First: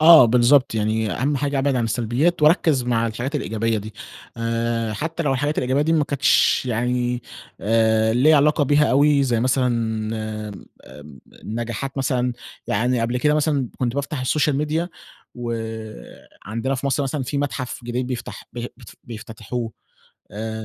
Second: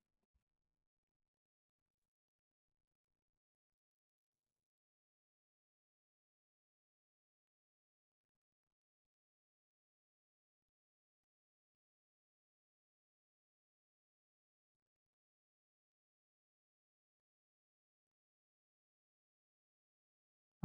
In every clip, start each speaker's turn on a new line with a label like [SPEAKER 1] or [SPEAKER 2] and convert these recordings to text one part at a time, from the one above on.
[SPEAKER 1] آه، بالضبط. يعني أهم حاجة ابعد عن السلبيات واركز مع الحاجات الإيجابية دي. آآ، حتى لو الحاجات الإيجابية دي ما كنتش يعني، آآ، ليّا علاقة بيها أوي، زي مثلًا آمم، آمم، نجاحات مثلًا، يعني قبل كده مثلًا كنت بافتح السوشيال ميديا وعندنا في مصر مثلًا في متحف جديد بيفتح بي بت بيفتتحوه،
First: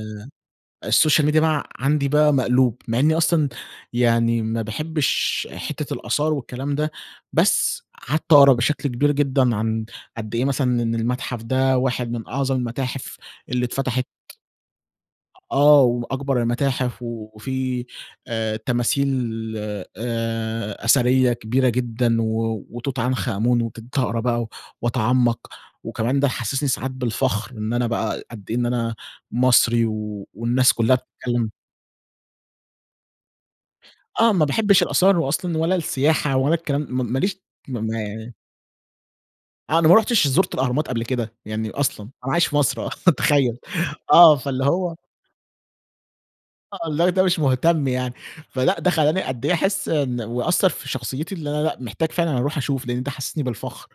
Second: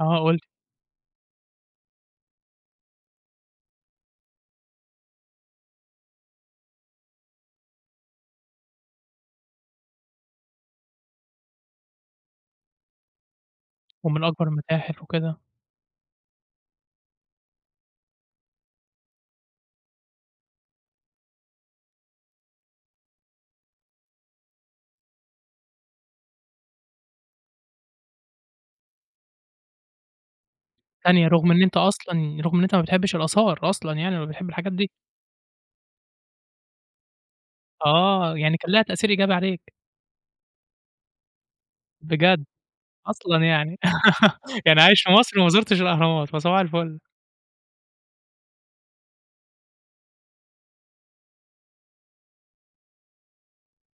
[SPEAKER 2] آه، قُل لي.
[SPEAKER 1] السوشيال ميديا بقى عندي بقى مقلوب، مع إني أصلًا، يعني ما باحبش حتة الآثار والكلام ده، بس قعدت اقرا بشكل كبير جدًا عن قد إيه مثلًا إن المتحف ده واحد من أعظم المتاحف اللي اتفتحت.
[SPEAKER 2] ومن أكبر المتاحف وكده.
[SPEAKER 1] أ آه، وأكبر المتاحف وفي آآ، تماثيل آآ، أثرية كبيرة جدًا، و وتوت عنخ امون وكنت هاقرا بقى و واتعمق. وكمان ده حسسني ساعات بالفخر، إن أنا بقى قد إن أنا مصري و والناس كلها
[SPEAKER 2] ثانية، رغم
[SPEAKER 1] بتتكلم
[SPEAKER 2] إن أنت أصلًا رغم إن أنت ما بتحبش الأثار أصلًا يعني ولا
[SPEAKER 1] آه، ما
[SPEAKER 2] بتحب الحاجات
[SPEAKER 1] باحبش
[SPEAKER 2] دي.
[SPEAKER 1] الأثار و أصلًا ولا السياحة ولا الكلام م ما ليش م ما يعني
[SPEAKER 2] آه، يعني كان ليها تأثير إيجابي عليك.
[SPEAKER 1] أنا ما رُحتش زُرت الأهرامات قبل كده، يعني أصلًا. أنا
[SPEAKER 2] بجد!
[SPEAKER 1] عايش في مصر آه،
[SPEAKER 2] أصلًا
[SPEAKER 1] تخيل.
[SPEAKER 2] يعني؟
[SPEAKER 1] آه، فاللي
[SPEAKER 2] يعني
[SPEAKER 1] هو
[SPEAKER 2] عايش في مصر وما زُرتش الأهرامات، فصباح
[SPEAKER 1] آه،
[SPEAKER 2] الفل.
[SPEAKER 1] والله ده مش مهتم يعني. فلأ، ده خلاني قد أحس إن وأثر في شخصيتي اللي أنا لأ، محتاج فعلًا أروح أشوف، لأن ده حسسني بالفخر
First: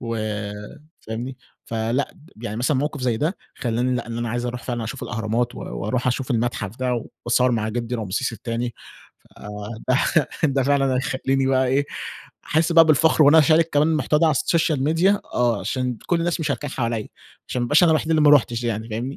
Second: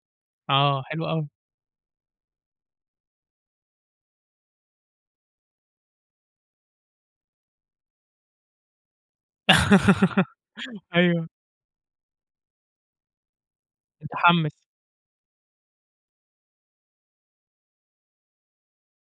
[SPEAKER 1] و
[SPEAKER 2] آه، حلو أوي.
[SPEAKER 1] فاهمني؟ فلأ، يعني مثلًا موقف زي ده، خلاني لأ، إن أنا عايز أروح فعلًا أشوف الأهرامات و وأروح أشوف المتحف ده، وأتصور مع جدي رمسيس التاني. فده ده فعلًا
[SPEAKER 2] أيوه.
[SPEAKER 1] هيخليني بقى إيه، أحس بقى بالفخر وإن أنا اشارك كمان المحتوى ده على
[SPEAKER 2] متحمس.
[SPEAKER 1] السوشيال ميديا آه، عشان كل الناس مشاركاه حواليّا، عشان ما ابقاش أنا الوحيد اللي ما رُحتش يعني فاهمني.